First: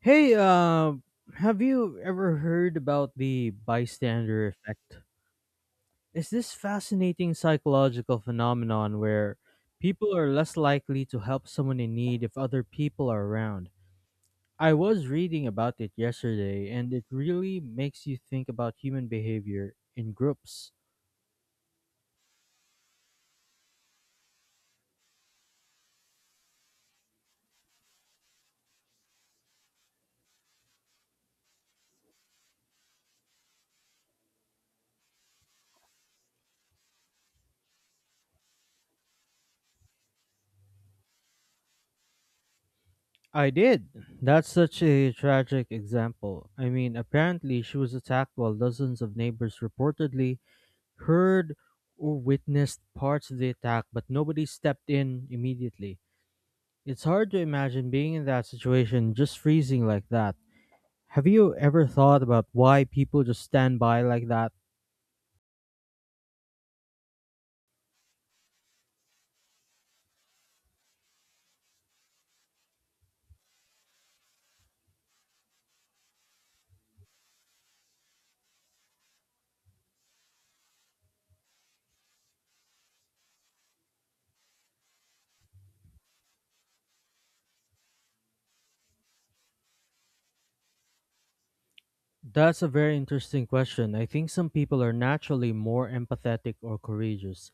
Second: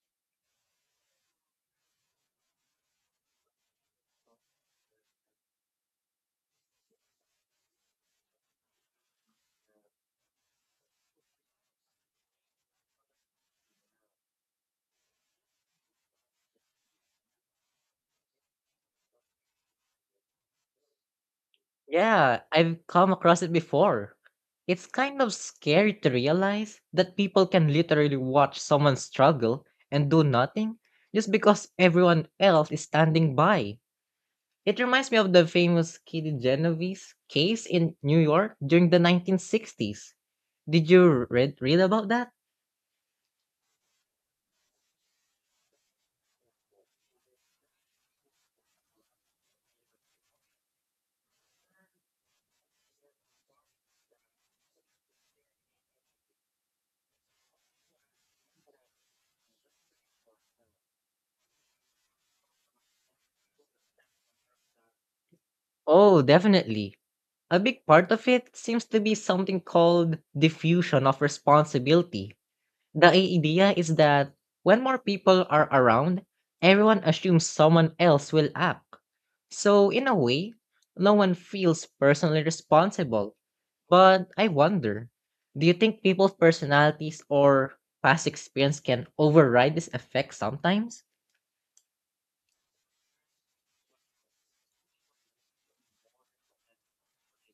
Hey, have you ever heard about the bystander effect? It's this fascinating psychological phenomenon where people are less likely to help someone in need if other people are around. I was reading about it yesterday, and it really makes you think about human behavior in groups. Yeah, I've come across it before. It's kind of scary to realize that people can literally watch someone struggle and do nothing just because everyone else is standing by. It reminds me of the famous Kitty Genovese case in New York during the 1960s. Did you read about that? I did. That's such a tragic example. I mean, apparently, she was attacked while dozens of neighbors reportedly heard or witnessed parts of the attack, but nobody stepped in immediately. It's hard to imagine being in that situation, just freezing like that. Have you ever thought about why people just stand by like that? Oh, definitely. A big part of it seems to be something called diffusion of responsibility. The idea is that when more people are around, everyone assumes someone else will act. So, in a way, no one feels personally responsible. But I wonder, do you think people's personalities or past experience can override this effect sometimes? That's a very interesting question. I think some people are naturally more empathetic or courageous,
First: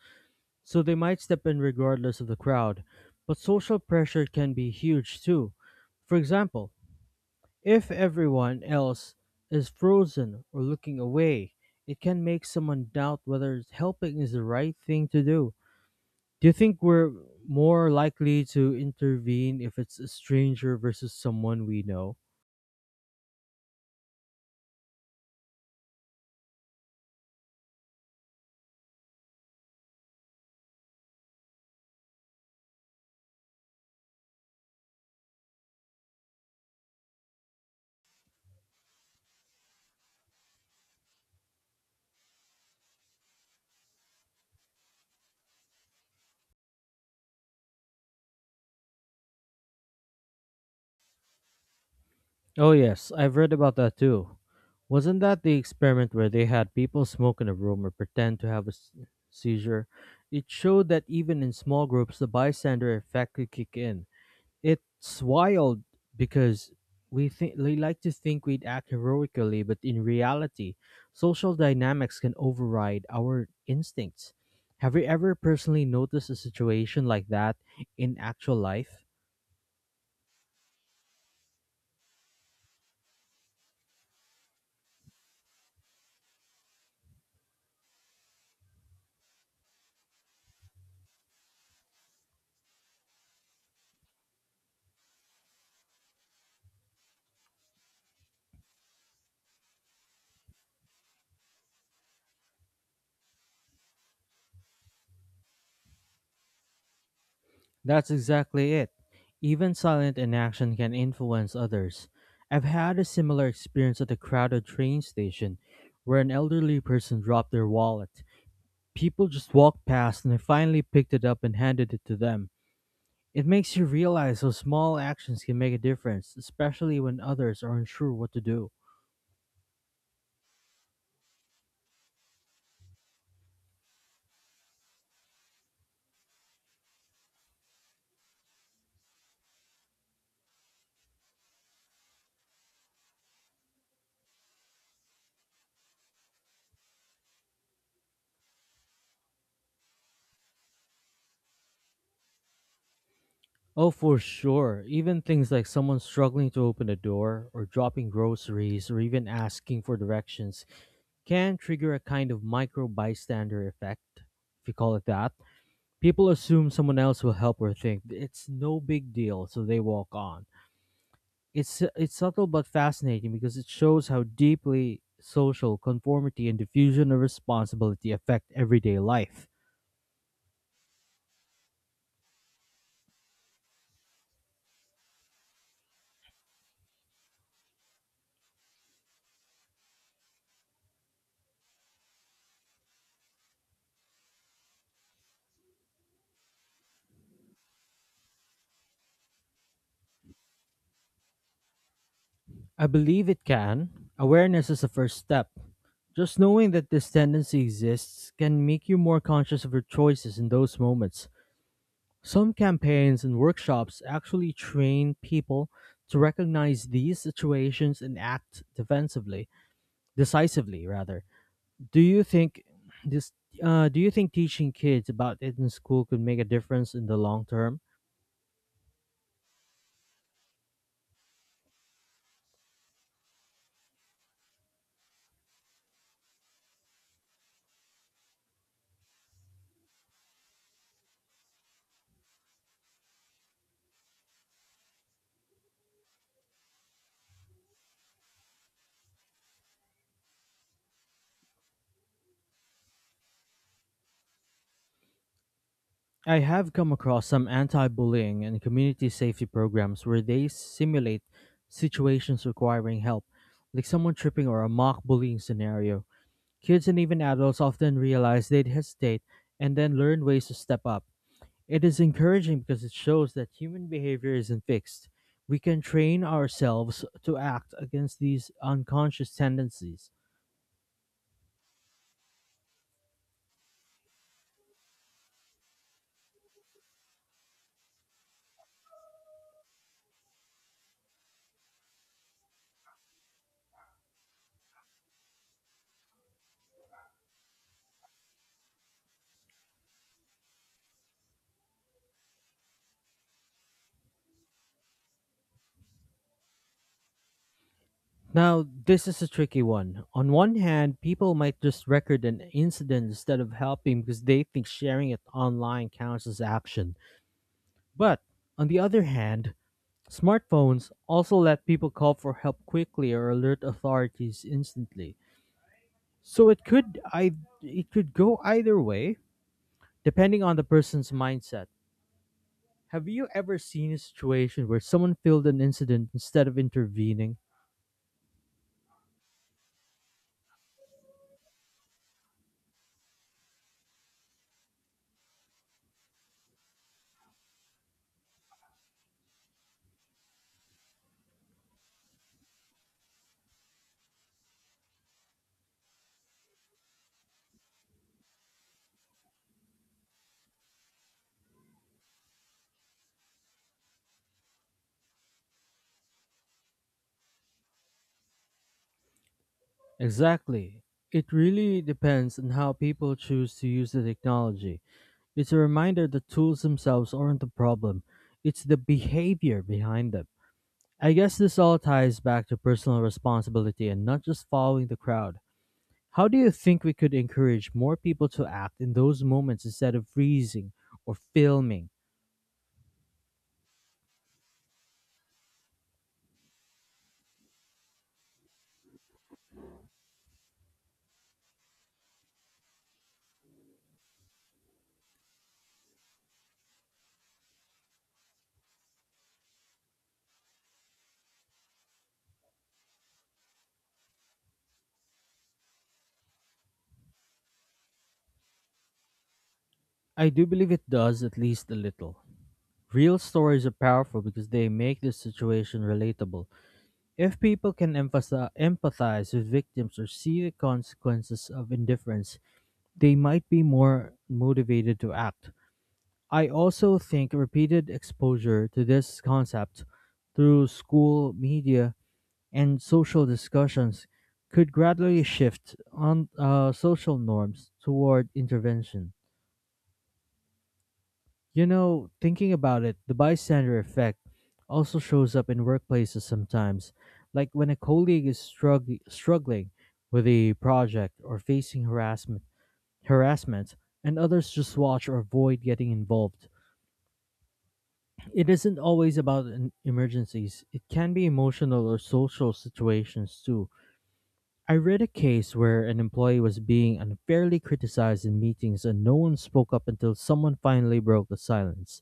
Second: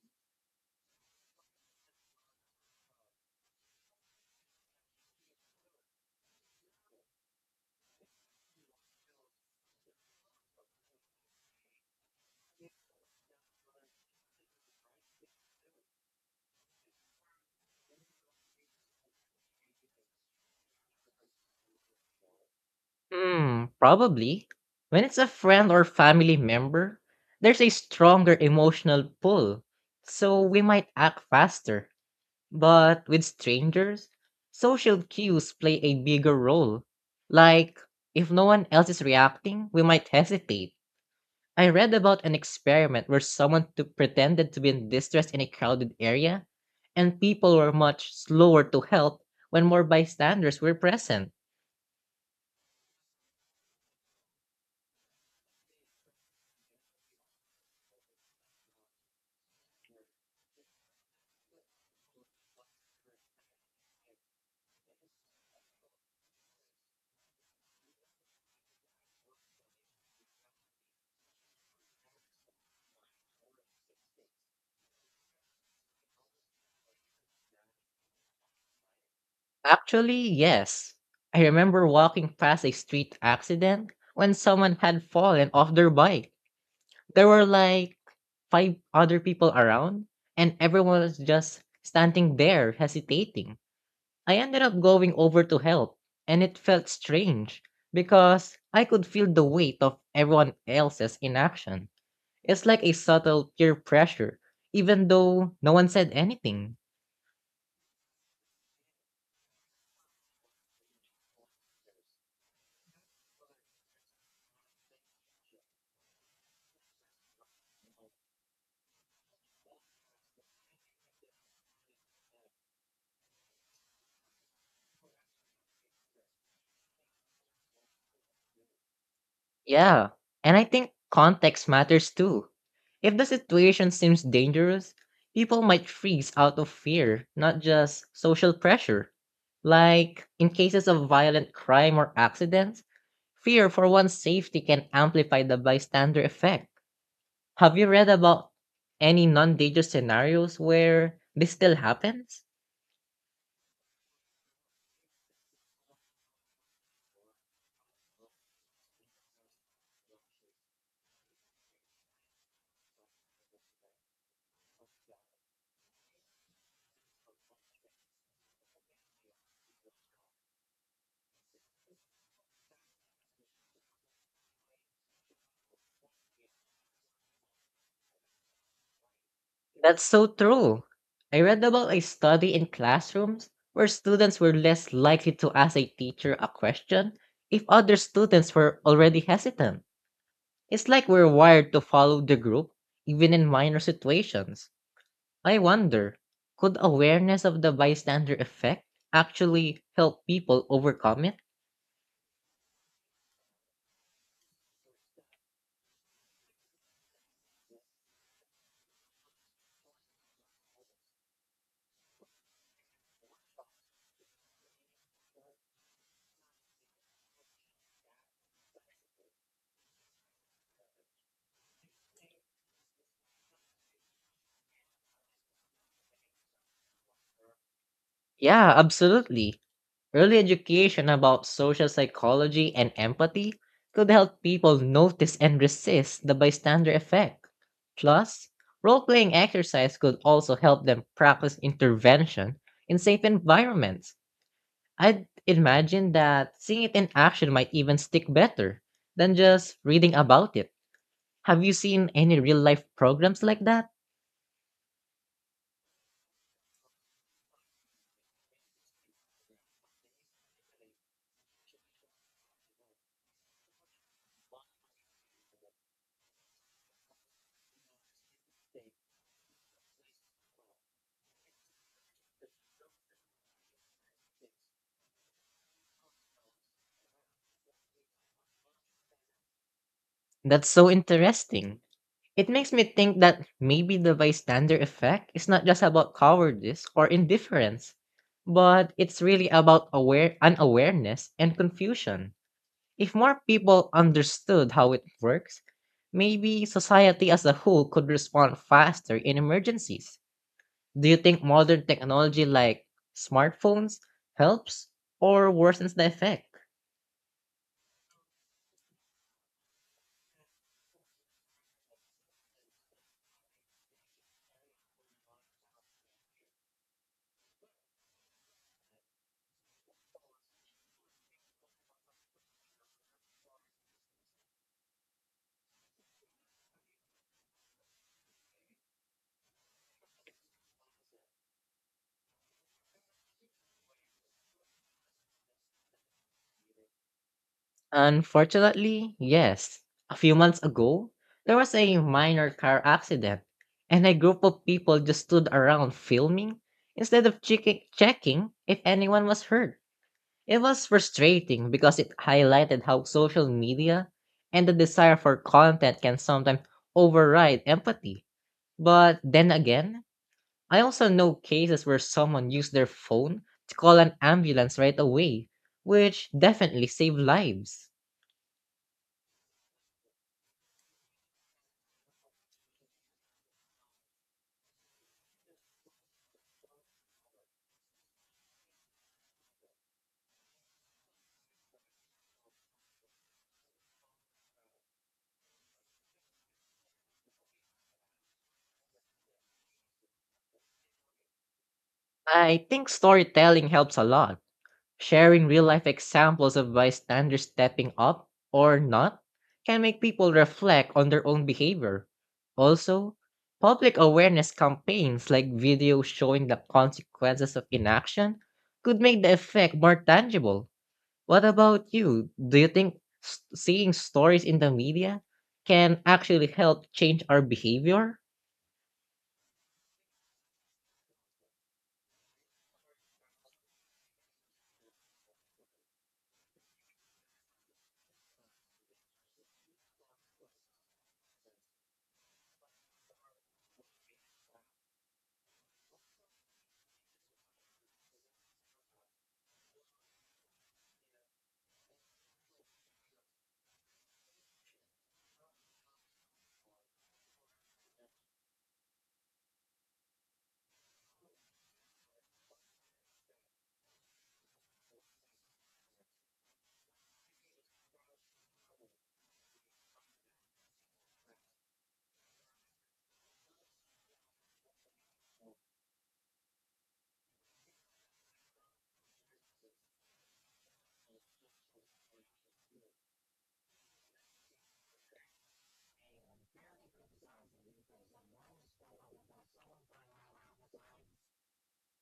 so they might step in regardless of the crowd. But social pressure can be huge too. For example, if everyone else is frozen or looking away, it can make someone doubt whether helping is the right thing to do. Do you think we're more likely to intervene if it's a stranger versus someone we know? Hmm, probably. When it's a friend or family member, there's a stronger emotional pull. So, we might act faster. But with strangers, social cues play a bigger role. Like, if no one else is reacting, we might hesitate. I read about an experiment where pretended to be in distress in a crowded area, and people were much slower to help when more bystanders were present. Oh, yes, I've read about that too. Wasn't that the experiment where they had people smoke in a room or pretend to have a seizure? It showed that even in small groups, the bystander effect could kick in. It's wild because we like to think we'd act heroically, but in reality, social dynamics can override our instincts. Have you ever personally noticed a situation like that in actual life? Actually, yes. I remember walking past a street accident when someone had fallen off their bike. There were like five other people around and everyone was just standing there hesitating. I ended up going over to help and it felt strange because I could feel the weight of everyone else's inaction. It's like a subtle peer pressure, even though no one said anything. That's exactly it. Even silent inaction can influence others. I've had a similar experience at a crowded train station where an elderly person dropped their wallet. People just walked past and I finally picked it up and handed it to them. It makes you realize how small actions can make a difference, especially when others are unsure what to do. Yeah, and I think context matters too. If the situation seems dangerous, people might freeze out of fear, not just social pressure. Like in cases of violent crime or accidents, fear for one's safety can amplify the bystander effect. Have you read about any non dangerous scenarios where this still happens? Oh, for sure. Even things like someone struggling to open a door, or dropping groceries, or even asking for directions can trigger a kind of micro bystander effect, if you call it that. People assume someone else will help or think it's no big deal, so they walk on. It's subtle but fascinating because it shows how deeply social conformity and diffusion of responsibility affect everyday life. That's so true. I read about a study in classrooms where students were less likely to ask a teacher a question if other students were already hesitant. It's like we're wired to follow the group, even in minor situations. I wonder, could awareness of the bystander effect actually help people overcome it? I believe it can. Awareness is the first step. Just knowing that this tendency exists can make you more conscious of your choices in those moments. Some campaigns and workshops actually train people to recognize these situations and act defensively, decisively rather. Do you think this do you think teaching kids about it in school could make a difference in the long term? Yeah, absolutely. Early education about social psychology and empathy could help people notice and resist the bystander effect. Plus, role playing exercise could also help them practice intervention in safe environments. I'd imagine that seeing it in action might even stick better than just reading about it. Have you seen any real life programs like that? I have come across some anti bullying and community safety programs where they simulate situations requiring help, like someone tripping or a mock bullying scenario. Kids and even adults often realize they'd hesitate and then learn ways to step up. It is encouraging because it shows that human behavior isn't fixed. We can train ourselves to act against these unconscious tendencies. That's so interesting. It makes me think that maybe the bystander effect is not just about cowardice or indifference, but it's really about aware unawareness and confusion. If more people understood how it works, maybe society as a whole could respond faster in emergencies. Do you think modern technology like smartphones helps or worsens the effect? Now, this is a tricky one. On one hand, people might just record an incident instead of helping because they think sharing it online counts as action. But on the other hand, smartphones also let people call for help quickly or alert authorities instantly. So it could go either way depending on the person's mindset. Have you ever seen a situation where someone filmed an incident instead of intervening? Unfortunately, yes. A few months ago, there was a minor car accident, and a group of people just stood around filming instead of checking if anyone was hurt. It was frustrating because it highlighted how social media and the desire for content can sometimes override empathy. But then again, I also know cases where someone used their phone to call an ambulance right away, which definitely saved lives. Exactly. It really depends on how people choose to use the technology. It's a reminder the tools themselves aren't the problem, it's the behavior behind them. I guess this all ties back to personal responsibility and not just following the crowd. How do you think we could encourage more people to act in those moments instead of freezing or filming? I think storytelling helps a lot. Sharing real life examples of bystanders stepping up or not can make people reflect on their own behavior. Also, public awareness campaigns like videos showing the consequences of inaction could make the effect more tangible. What about you? Do you think seeing stories in the media can actually help change our behavior? I do believe it does at least a little. Real stories are powerful because they make the situation relatable. If people can empathize with victims or see the consequences of indifference, they might be more motivated to act. I also think repeated exposure to this concept through school, media, and social discussions could gradually shift on social norms toward intervention. You know, thinking about it, the bystander effect also shows up in workplaces sometimes, like when a colleague is struggling with a project or facing harassment, and others just watch or avoid getting involved. It isn't always about emergencies. It can be emotional or social situations too. I read a case where an employee was being unfairly criticized in meetings and no one spoke up until someone finally broke the silence.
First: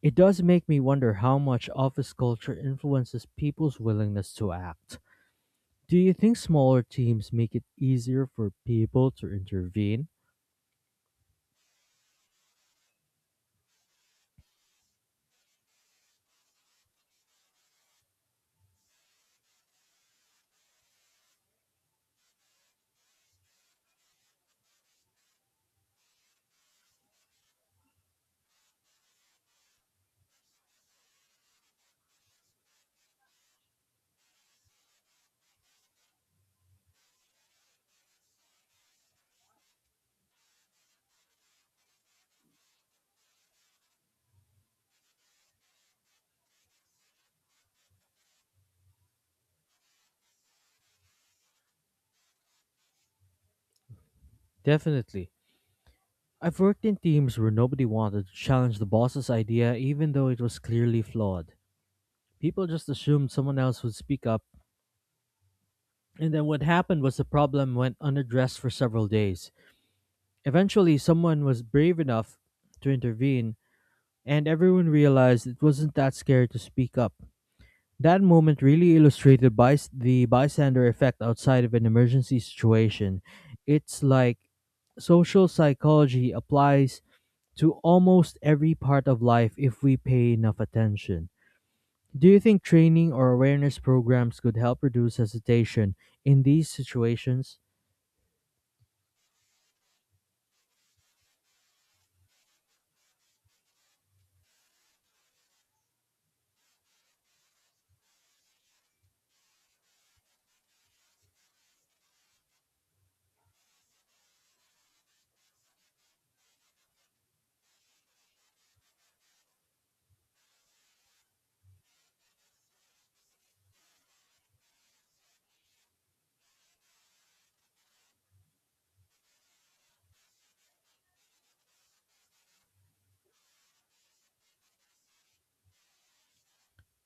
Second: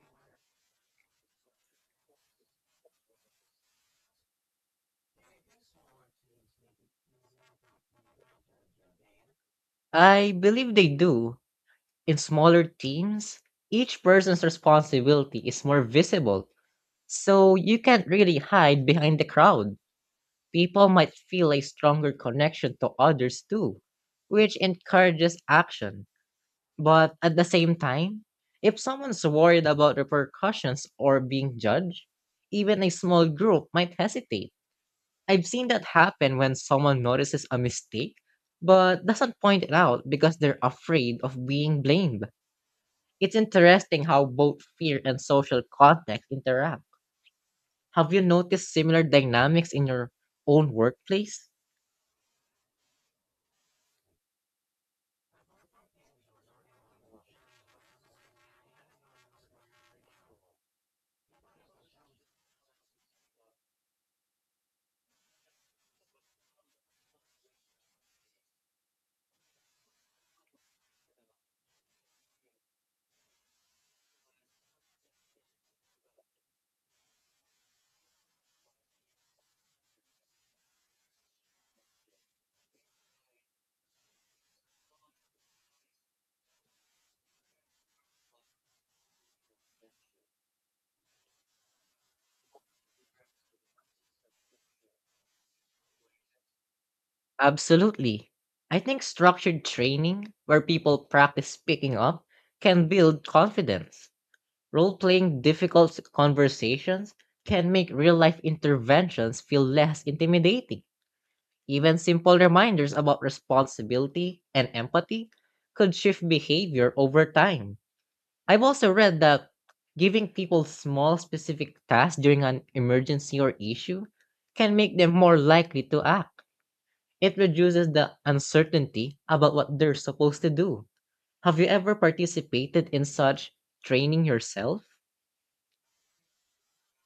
It does make me wonder how much office culture influences people's willingness to act. Do you think smaller teams make it easier for people to intervene? I believe they do. In smaller teams, each person's responsibility is more visible, so you can't really hide behind the crowd. People might feel a stronger connection to others too, which encourages action. But at the same time, if someone's worried about repercussions or being judged, even a small group might hesitate. I've seen that happen when someone notices a mistake but doesn't point it out because they're afraid of being blamed. It's interesting how both fear and social context interact. Have you noticed similar dynamics in your own workplace? Definitely. I've worked in teams where nobody wanted to challenge the boss's idea even though it was clearly flawed. People just assumed someone else would speak up, and then what happened was the problem went unaddressed for several days. Eventually, someone was brave enough to intervene, and everyone realized it wasn't that scary to speak up. That moment really illustrated by the bystander effect outside of an emergency situation. It's like social psychology applies to almost every part of life if we pay enough attention. Do you think training or awareness programs could help reduce hesitation in these situations? Absolutely. I think structured training, where people practice picking up, can build confidence. Role playing difficult conversations can make real life interventions feel less intimidating. Even simple reminders about responsibility and empathy could shift behavior over time. I've also read that giving people small specific tasks during an emergency or issue can make them more likely to act. It reduces the uncertainty about what they're supposed to do. Have you ever participated in such training yourself?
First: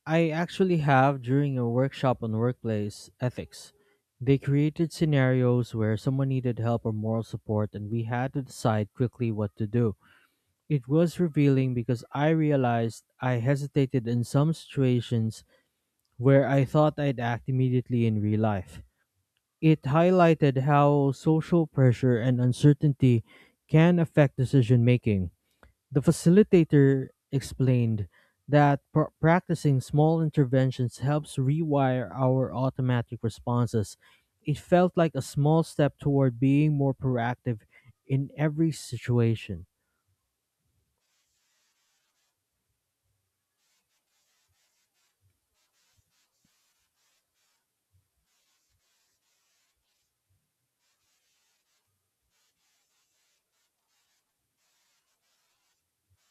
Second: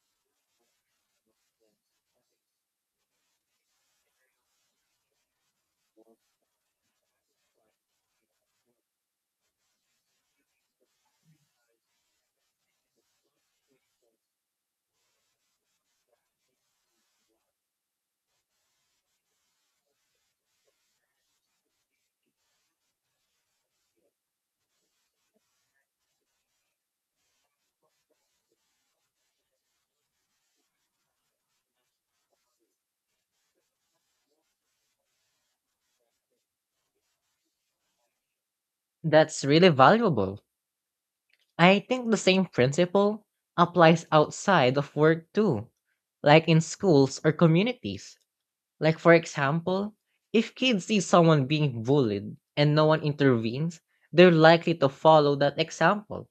I actually have during a workshop on workplace ethics. They created scenarios where someone needed help or moral support, and we had to decide quickly what to do. It was revealing because I realized I hesitated in some situations where I thought I'd act immediately in real life. It highlighted how social pressure and uncertainty can affect decision making. The facilitator explained that practicing small interventions helps rewire our automatic responses. It felt like a small step toward being more proactive in every That's situation. really valuable. I think the same principle applies outside of work too, like in schools or communities. Like, for example, if kids see someone being bullied and no one intervenes, they're likely to follow that example.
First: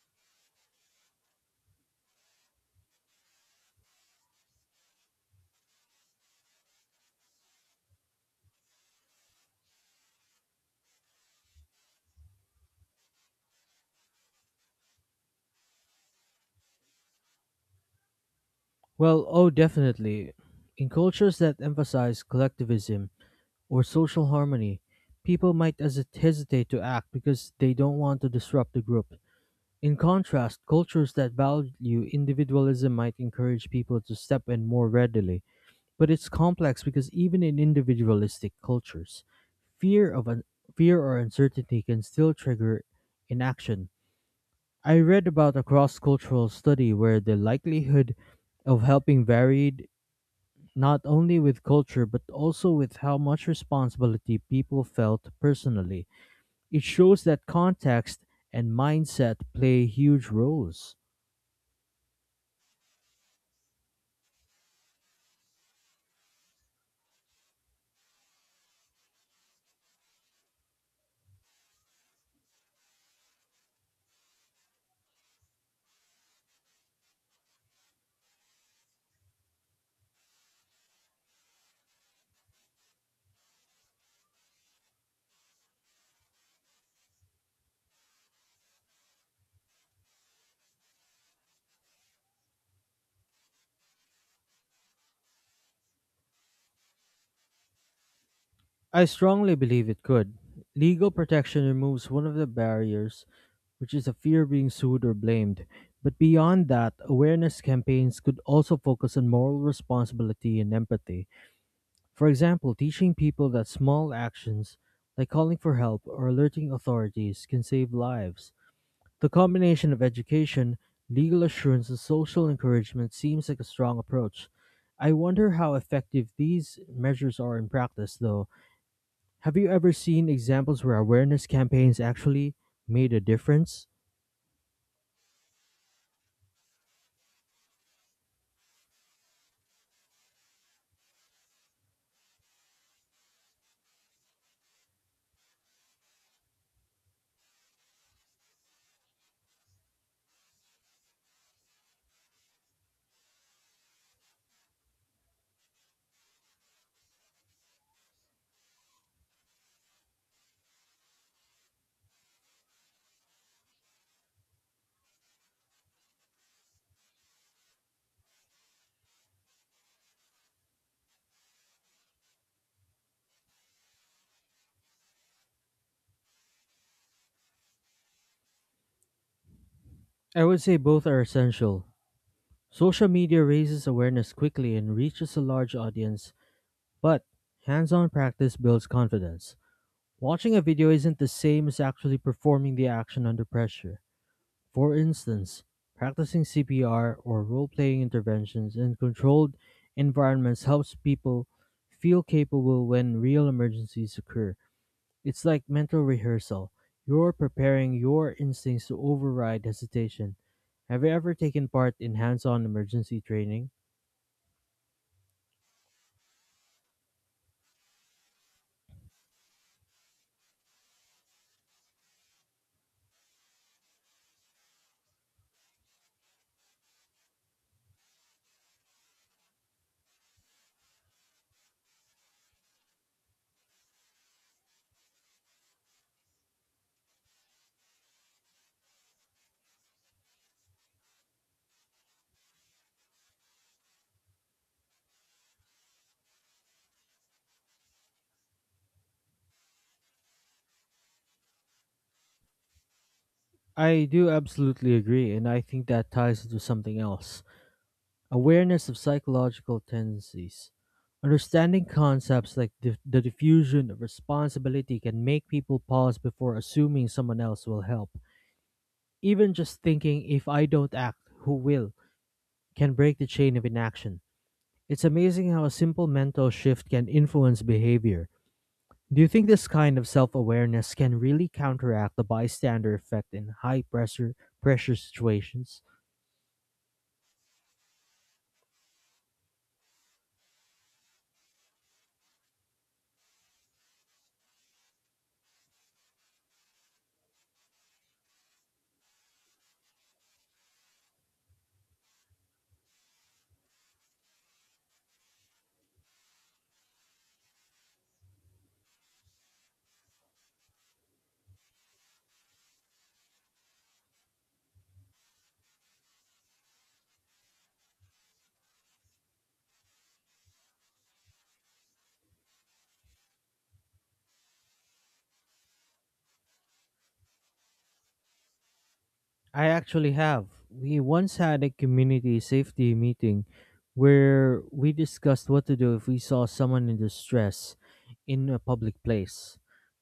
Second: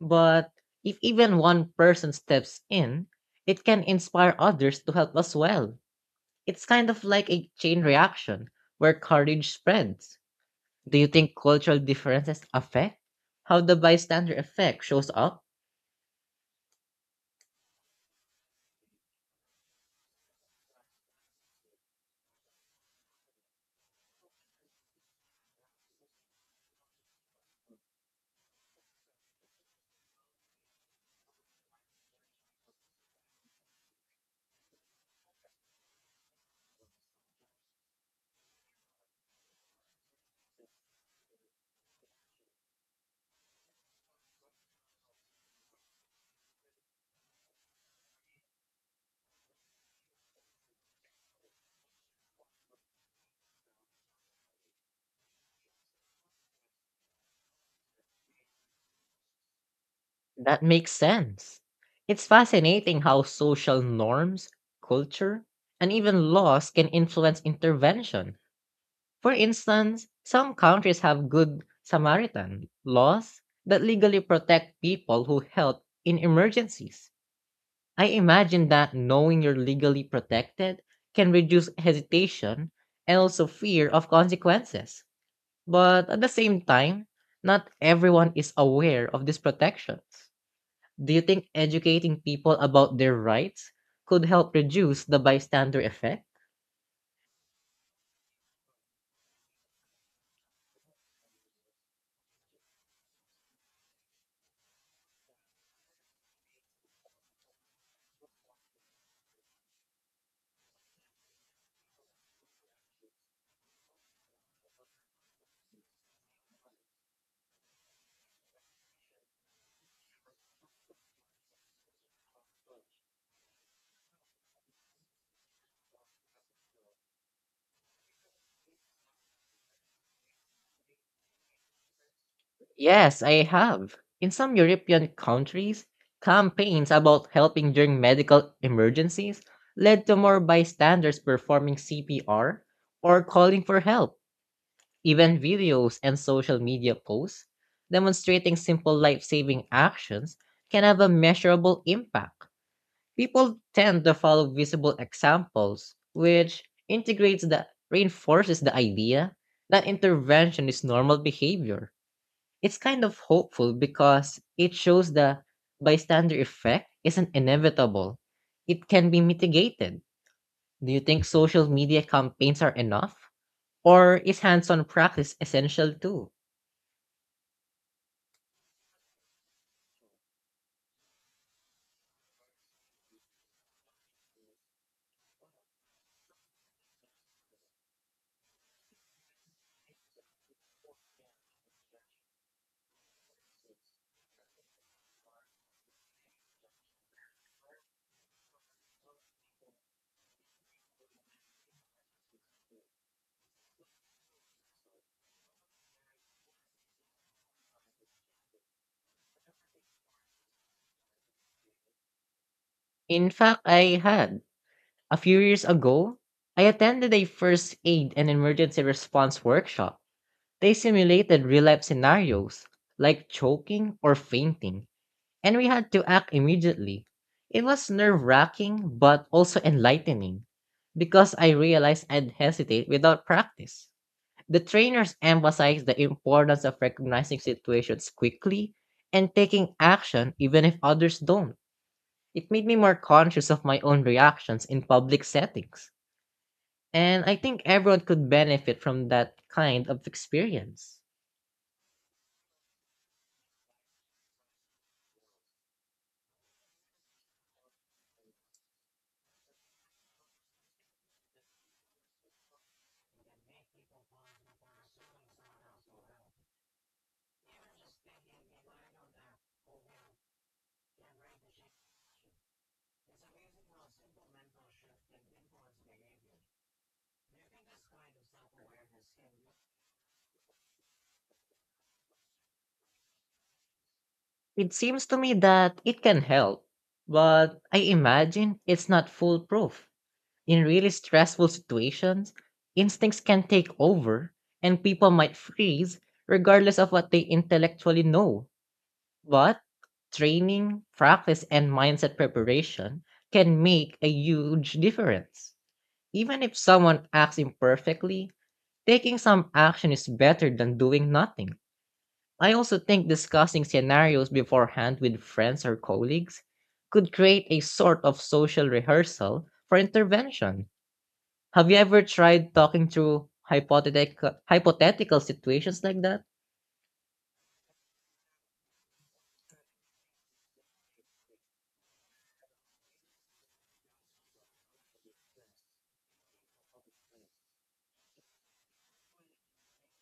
But if even one person steps in, it can inspire others to help as well. It's kind of like a chain reaction where courage spreads. Do you think cultural differences affect how the bystander effect shows up? Well, oh, definitely. In cultures that emphasize collectivism or social harmony, people might hesitate to act because they don't want to disrupt the group. In contrast, cultures that value individualism might encourage people to step in more readily. But it's complex because even in individualistic cultures, fear of un- fear or uncertainty can still trigger inaction. I read about a cross-cultural study where the likelihood of helping varied not only with culture but also with how much responsibility people felt personally. It shows that context and mindset play huge That makes roles. sense. It's fascinating how social norms, culture, and even laws can influence intervention. For instance, some countries have good Samaritan laws that legally protect people who help in emergencies. I imagine that knowing you're legally protected can reduce hesitation and also fear of consequences. But at the same time, not everyone is aware of these protections. Do you think educating people about their rights could help reduce the bystander effect? I strongly believe it could. Legal protection removes one of the barriers, which is a fear of being sued or blamed. But beyond that, awareness campaigns could also focus on moral responsibility and empathy. For example, teaching people that small actions, like calling for help or alerting authorities, can save lives. The combination of education, legal assurance, and social encouragement seems like a strong approach. I wonder how effective these measures are in practice, though. Have you ever seen examples where awareness campaigns actually made a Yes, I difference? have. In some European countries, campaigns about helping during medical emergencies led to more bystanders performing CPR or calling for help. Even videos and social media posts demonstrating simple life saving actions can have a measurable impact. People tend to follow visible examples, which integrates the reinforces the idea that intervention is normal behavior. It's kind of hopeful because it shows the bystander effect isn't inevitable. It can be mitigated. Do you think social media campaigns are enough? Or is hands on practice essential too? I would say both are essential. Social media raises awareness quickly and reaches a large audience, but hands on practice builds confidence. Watching a video isn't the same as actually performing the action under pressure. For instance, practicing CPR or role playing interventions in controlled environments helps people feel capable when real emergencies occur. It's like mental rehearsal. You're preparing your instincts to override hesitation. Have you ever taken part in hands on emergency In fact, training? I had. A few years ago, I attended a first aid and emergency response workshop. They simulated real life scenarios like choking or fainting, and we had to act immediately. It was nerve wracking but also enlightening because I realized I'd hesitate without practice. The trainers emphasized the importance of recognizing situations quickly and taking action even if others don't. It made me more conscious of my own reactions in public settings. And I think everyone could benefit from that kind of experience. I do absolutely agree, and I think that ties into something else. Awareness of psychological tendencies. Understanding concepts like the diffusion of responsibility can make people pause before assuming someone else will help. Even just thinking, if I don't act, who will, can break the chain of inaction. It's amazing how a simple mental shift can influence behavior. Do you think this kind of self awareness can really counteract the bystander effect in It pressure seems to me that situations? it can help, but I imagine it's not foolproof. In really stressful situations, instincts can take over and people might freeze regardless of what they intellectually know. But training, practice, and mindset preparation can make a huge difference. Even if someone acts imperfectly, taking some action is better than doing nothing. I also think discussing scenarios beforehand with friends or colleagues could create a sort of social rehearsal for intervention. Have you ever tried talking through hypothetical situations like that? I actually have. We once had a community safety meeting where we discussed what to do if we saw someone in distress in a public place.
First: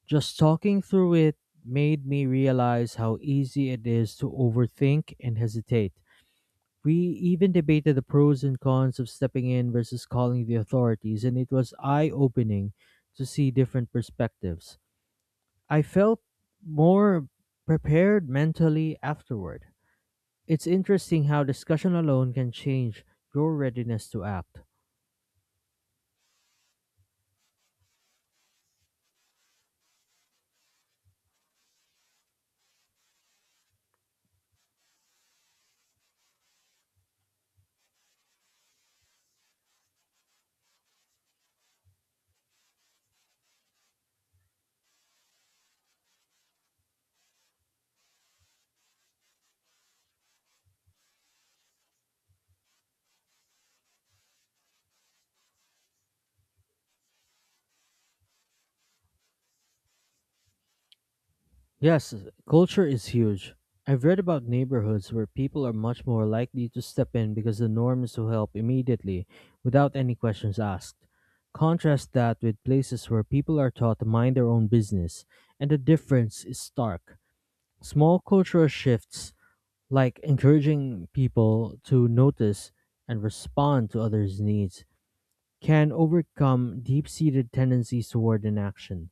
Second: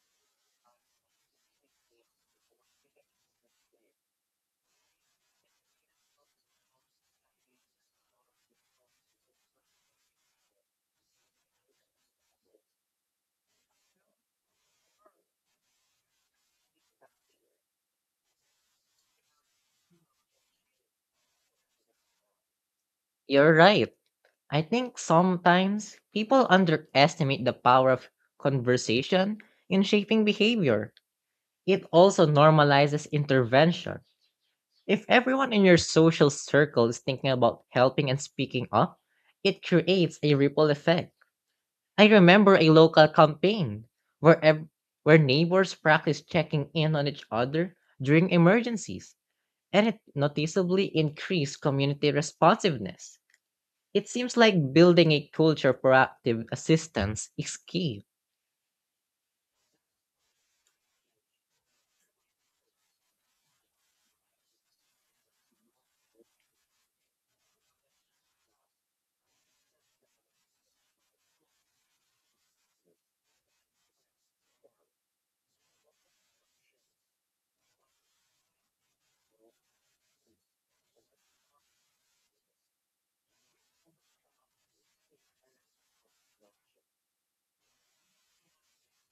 Just talking through it made me realize how easy it is to overthink and hesitate. We even debated the pros and cons of stepping in versus calling the authorities, and it was eye opening to see different perspectives. I felt more prepared mentally afterward. It's interesting how discussion alone can change You're your right. readiness to act. I think sometimes people underestimate the power of conversation in shaping behavior. It also normalizes intervention. If everyone in your social circle is thinking about helping and speaking up, it creates a ripple effect. I remember a local campaign where ev- where neighbors practiced checking in on each other during emergencies, and it noticeably increased community responsiveness. It seems like building a culture of proactive assistance is key. Yes, culture is huge. I've read about neighborhoods where people are much more likely to step in because the norm is to help immediately without any questions asked. Contrast that with places where people are taught to mind their own business, and the difference is stark. Small cultural shifts, like encouraging people to notice and respond to others' needs, can overcome deep seated tendencies toward inaction.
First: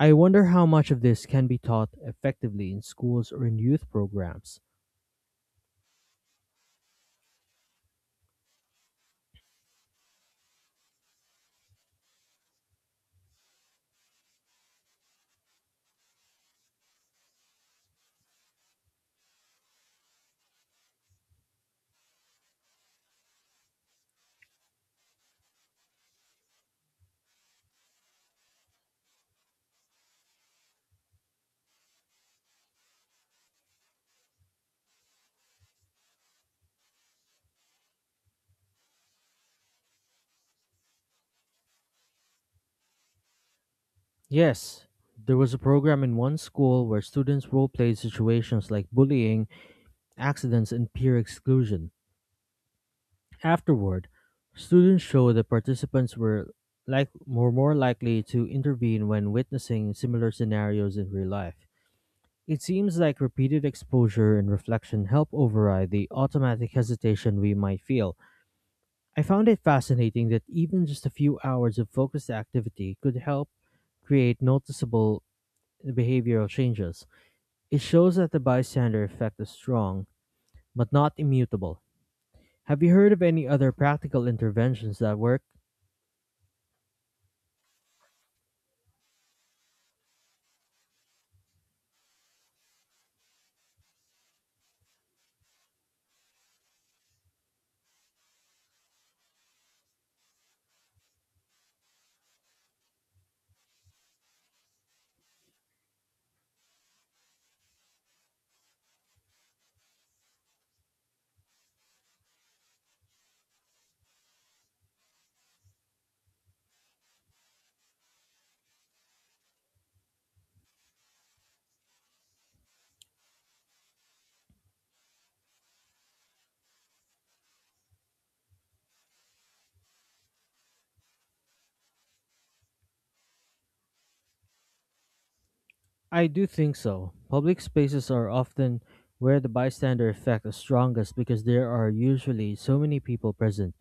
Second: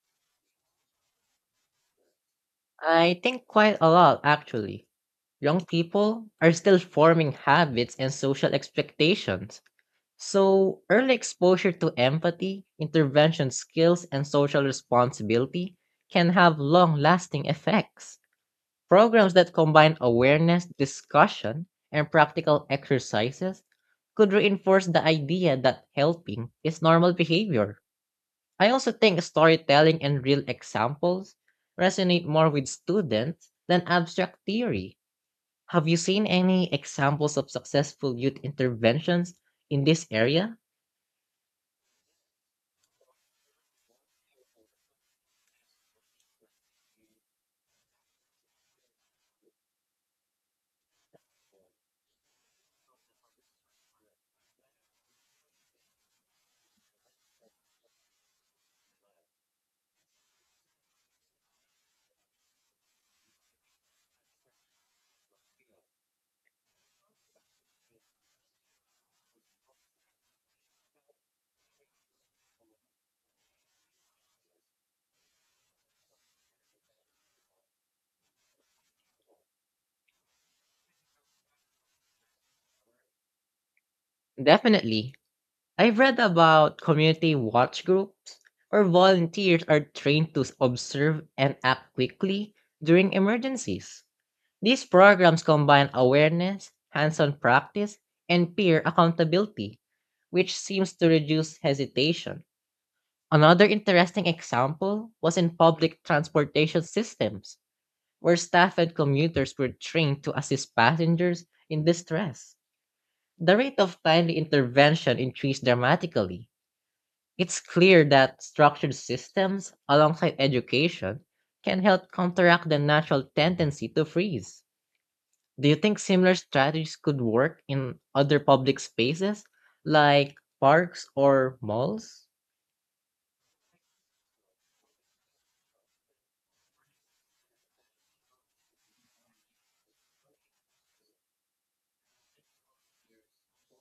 I wonder how much of this can be taught effectively in I schools think or in quite a youth lot, programs. actually. Young people are still forming habits and social expectations. So, early exposure to empathy, intervention skills, and social responsibility can have long lasting effects. Programs that combine awareness, discussion, and practical exercises could reinforce the idea that helping is normal behavior. I also think storytelling and real examples resonate more with students than abstract theory. Have you seen any examples of successful youth interventions in this area? Yes, there was a program in one school where students role played situations like bullying, accidents, and peer exclusion. Afterward, students showed that participants were more likely to intervene when witnessing similar scenarios in real life. It seems like repeated exposure and reflection help override the automatic hesitation we might feel. I found it fascinating that even just a few hours of focused activity could help create noticeable behavioral changes. It shows that the bystander effect is strong, but not immutable. Have you heard of any other practical interventions Definitely. that work? I've read about community watch groups where volunteers are trained to observe and act quickly during emergencies. These programs combine awareness, hands on practice, and peer accountability, which seems to reduce hesitation. Another interesting example was in public transportation systems, where staff and commuters were trained to assist passengers in distress. The rate of timely intervention increased dramatically. It's clear that structured systems, alongside education, can help counteract the natural tendency to freeze. Do you think similar strategies could work in other public spaces, like parks or malls? I do think so. Public spaces are often where the bystander effect is strongest because there are usually so many people present.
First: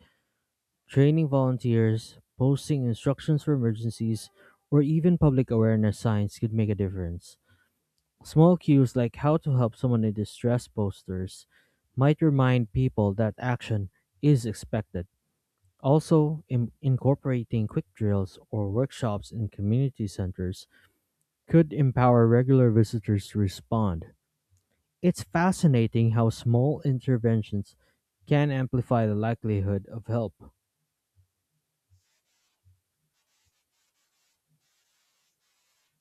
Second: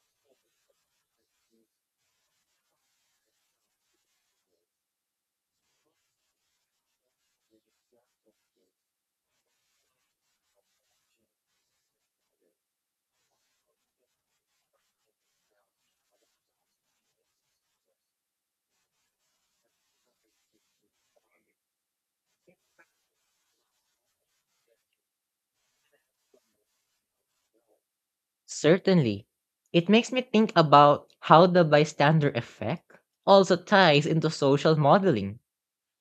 Training volunteers, posting instructions for emergencies, or even public awareness signs could make a difference. Small cues like how to help someone in distress posters might remind people that action is expected. Also, incorporating quick drills or workshops in community centers could empower regular visitors to respond. It's fascinating how small interventions can amplify the Certainly. likelihood It of makes me help. think about how the bystander effect also ties into social modeling.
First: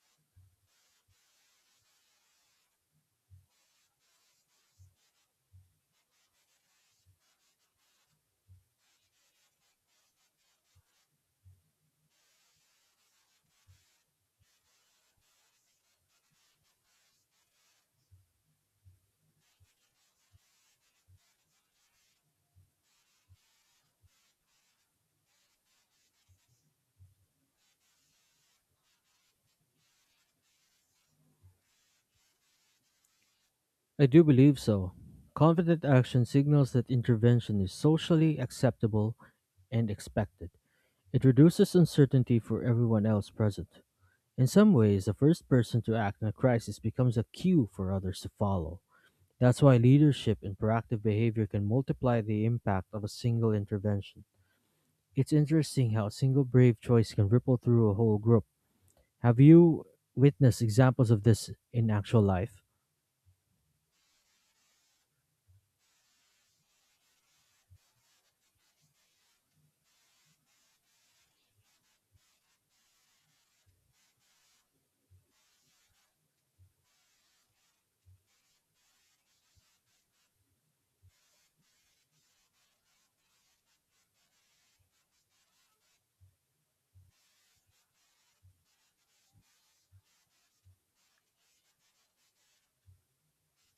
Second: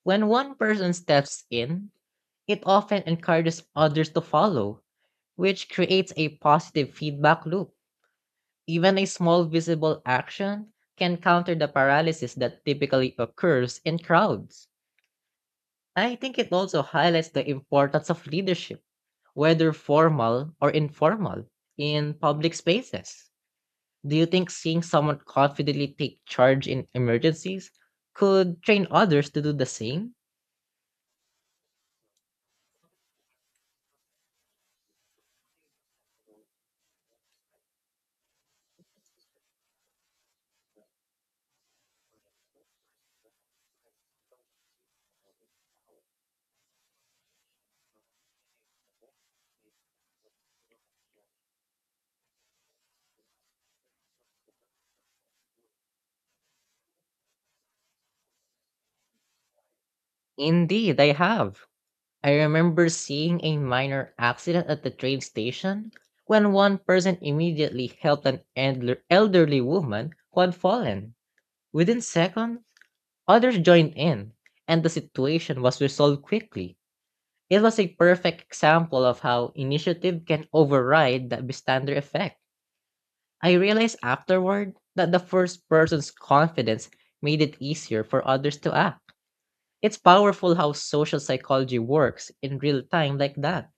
When one person steps in, it often encourages others to follow, which creates a positive feedback loop. Even a small visible action can counter the paralysis that typically occurs in crowds. I think it also highlights the importance of leadership, whether formal or informal, in public spaces. Do you think seeing someone confidently take charge in emergencies could train others to do the same? I do believe so. Confident action signals that intervention is socially acceptable and expected. It reduces uncertainty for everyone else present. In some ways, the first person to act in a crisis becomes a cue for others to follow. That's why leadership and proactive behavior can multiply the impact of a single intervention. It's interesting how a single brave choice can ripple through a whole group. Have you witnessed Indeed, examples I of this have. in actual I life? remember seeing a minor accident at the train station when one person immediately helped an elderly woman who had fallen. Within seconds, others joined in, and the situation was resolved quickly. It was a perfect example of how initiative can override the bystander effect. I realized afterward that the first person's confidence made it easier for others to act. It's powerful how social psychology works in real time like that.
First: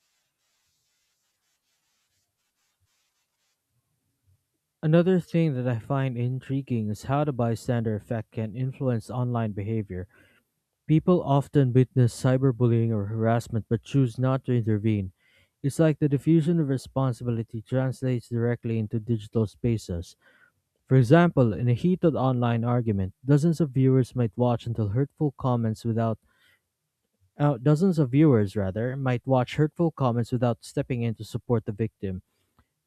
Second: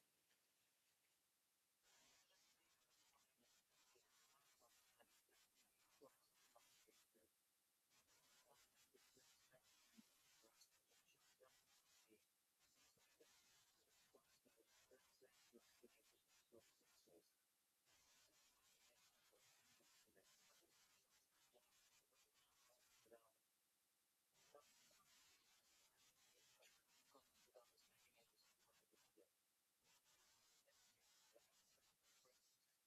Another thing that I find intriguing is how the bystander effect can influence online behavior. People often witness cyberbullying or harassment but choose not to intervene. It's like the diffusion of responsibility translates directly into digital spaces. For example, in a heated online argument, dozens of viewers might watch until hurtful comments without dozens of viewers rather might watch hurtful comments without stepping in to support the victim.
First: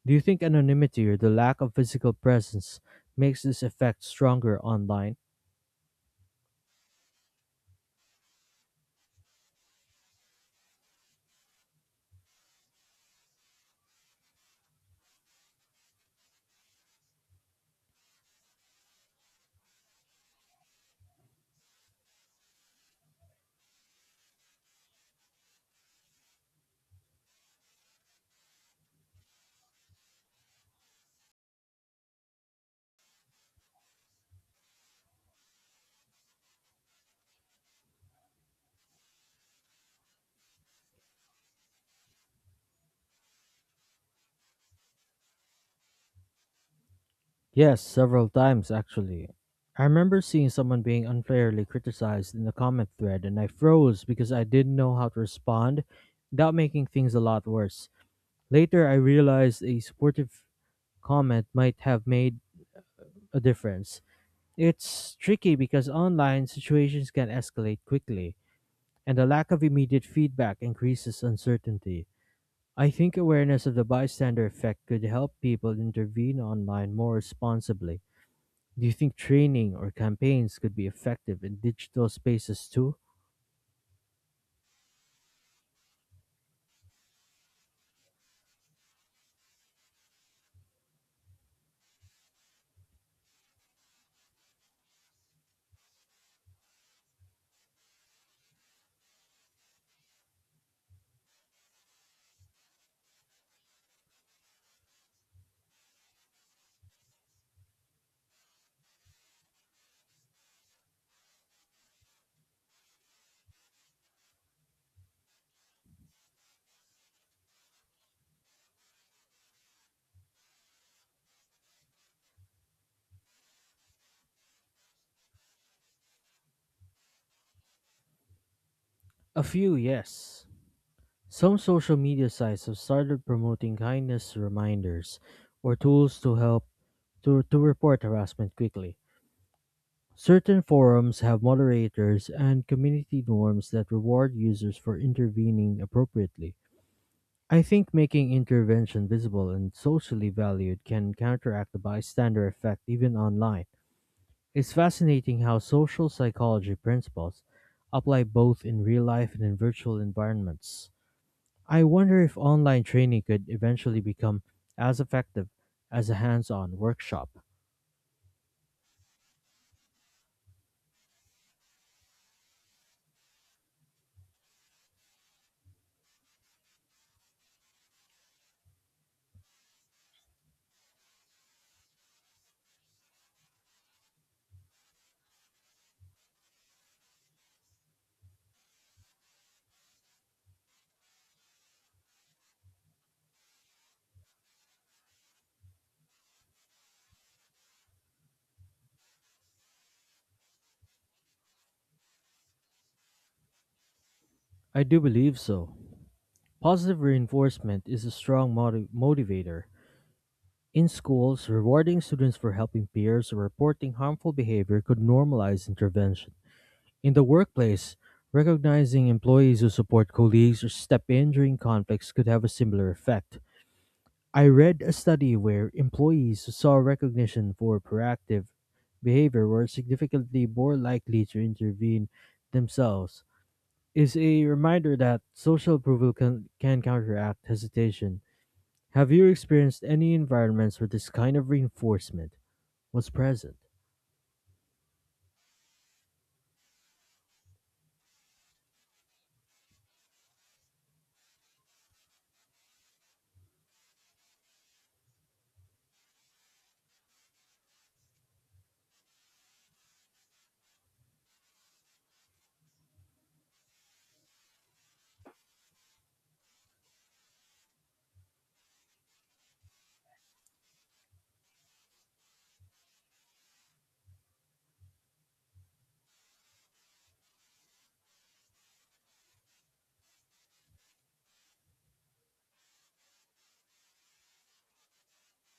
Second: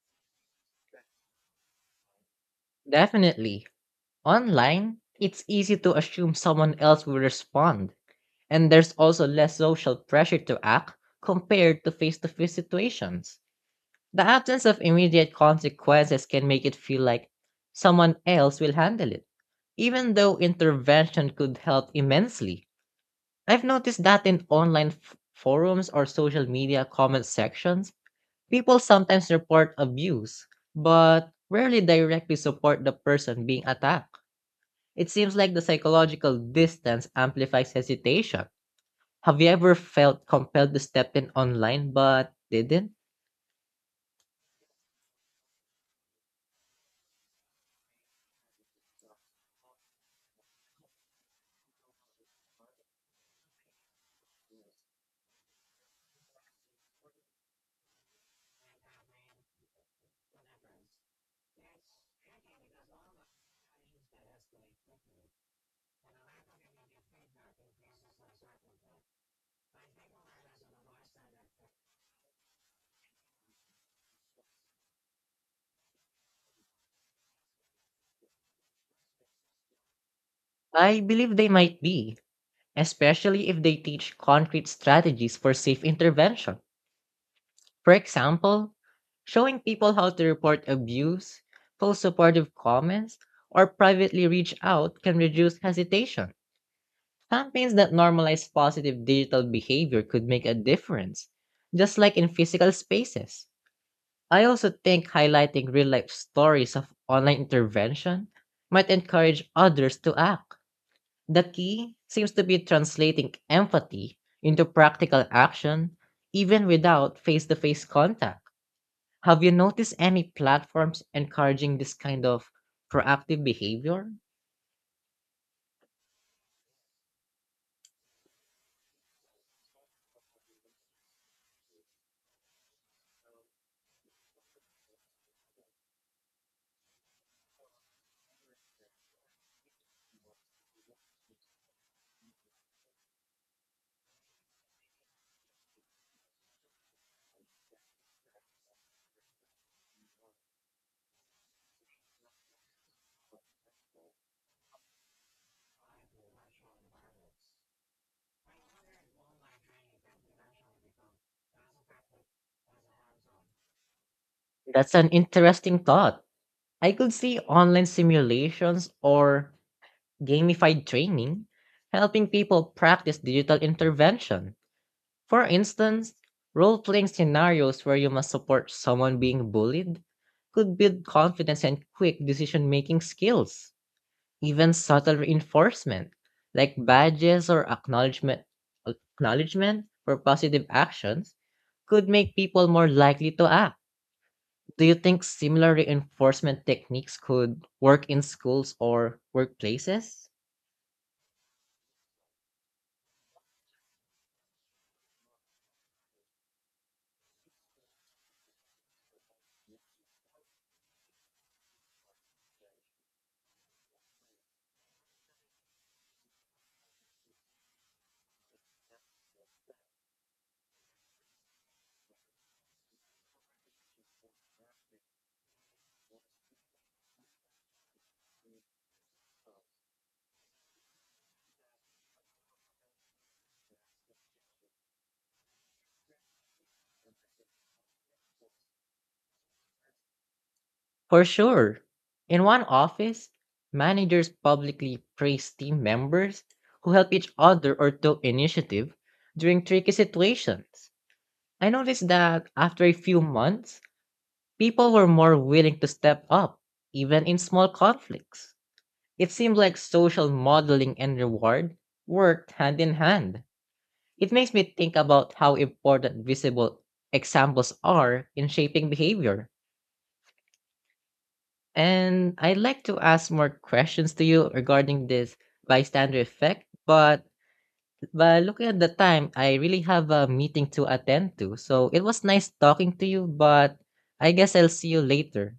Do you think anonymity or the lack of physical presence makes this Definitely. effect stronger Online, online? it's easy to assume someone else will respond, and there's also less social pressure to act compared to face situations. The absence of immediate consequences can make it feel like someone else will handle it, even though intervention could help immensely. I've noticed that in online forums or social media comment sections, people sometimes report abuse, but rarely directly support the person being attacked. It seems like the psychological distance amplifies hesitation. Have you ever felt compelled to step in online but didn't? Yes, several times actually. I remember seeing someone being unfairly criticized in the comment thread, and I froze because I didn't know how to respond without making things a lot worse. Later, I realized a supportive comment might have made a difference. It's tricky because online situations can escalate quickly, and the lack of immediate feedback increases uncertainty. I think awareness of the bystander effect could help people intervene online more responsibly. Do you think training or campaigns could be I believe effective they in might digital be, spaces too? especially if they teach concrete strategies for safe intervention. For example, showing people how to report abuse, post supportive comments, or privately reach out can reduce hesitation. Campaigns that normalize positive digital behavior could make a difference, just like in physical spaces. I also think highlighting real life stories of online intervention might encourage others to act. The key seems to be translating empathy into practical action, even without face to face contact. Have you noticed any platforms encouraging this kind of proactive behavior? A few, yes. Some social media sites have started promoting kindness reminders or tools to help to report harassment quickly. Certain forums have moderators and community norms that reward users for intervening appropriately. I think making intervention visible and socially valued can counteract the bystander effect even online. It's fascinating how social psychology principles apply both in real life and in virtual environments. I wonder if online training could eventually become That's as an effective interesting as a thought. hands on I could workshop. see online simulations or gamified training helping people practice digital intervention. For instance, role playing scenarios where you must support someone being bullied could build confidence and quick decision making skills. Even subtle reinforcement, like badges or acknowledgement for positive actions, could make people more likely to act. Do you think similar reinforcement techniques could work in schools or workplaces? I do believe so. Positive reinforcement is a strong motivator. In schools, rewarding students for helping peers or reporting harmful behavior could normalize intervention. In the workplace, recognizing employees who support colleagues or step in during conflicts could have a similar effect. I read a study where employees who saw recognition for proactive behavior were significantly more likely to intervene themselves. Is a reminder that social approval can counteract hesitation. Have you experienced any environments where this For kind of sure. reinforcement In one was office, present? managers publicly praise team members who help each other or took initiative during tricky situations. I noticed that after a few months, people were more willing to step up, even in small conflicts. It seems like social modeling and reward worked hand in hand. It makes me think about how important visible examples are in shaping behavior. And I'd like to ask more questions to you regarding this bystander effect, but by looking at the time, I really have a meeting to attend to. So it was nice talking to you, but I guess I'll see you later.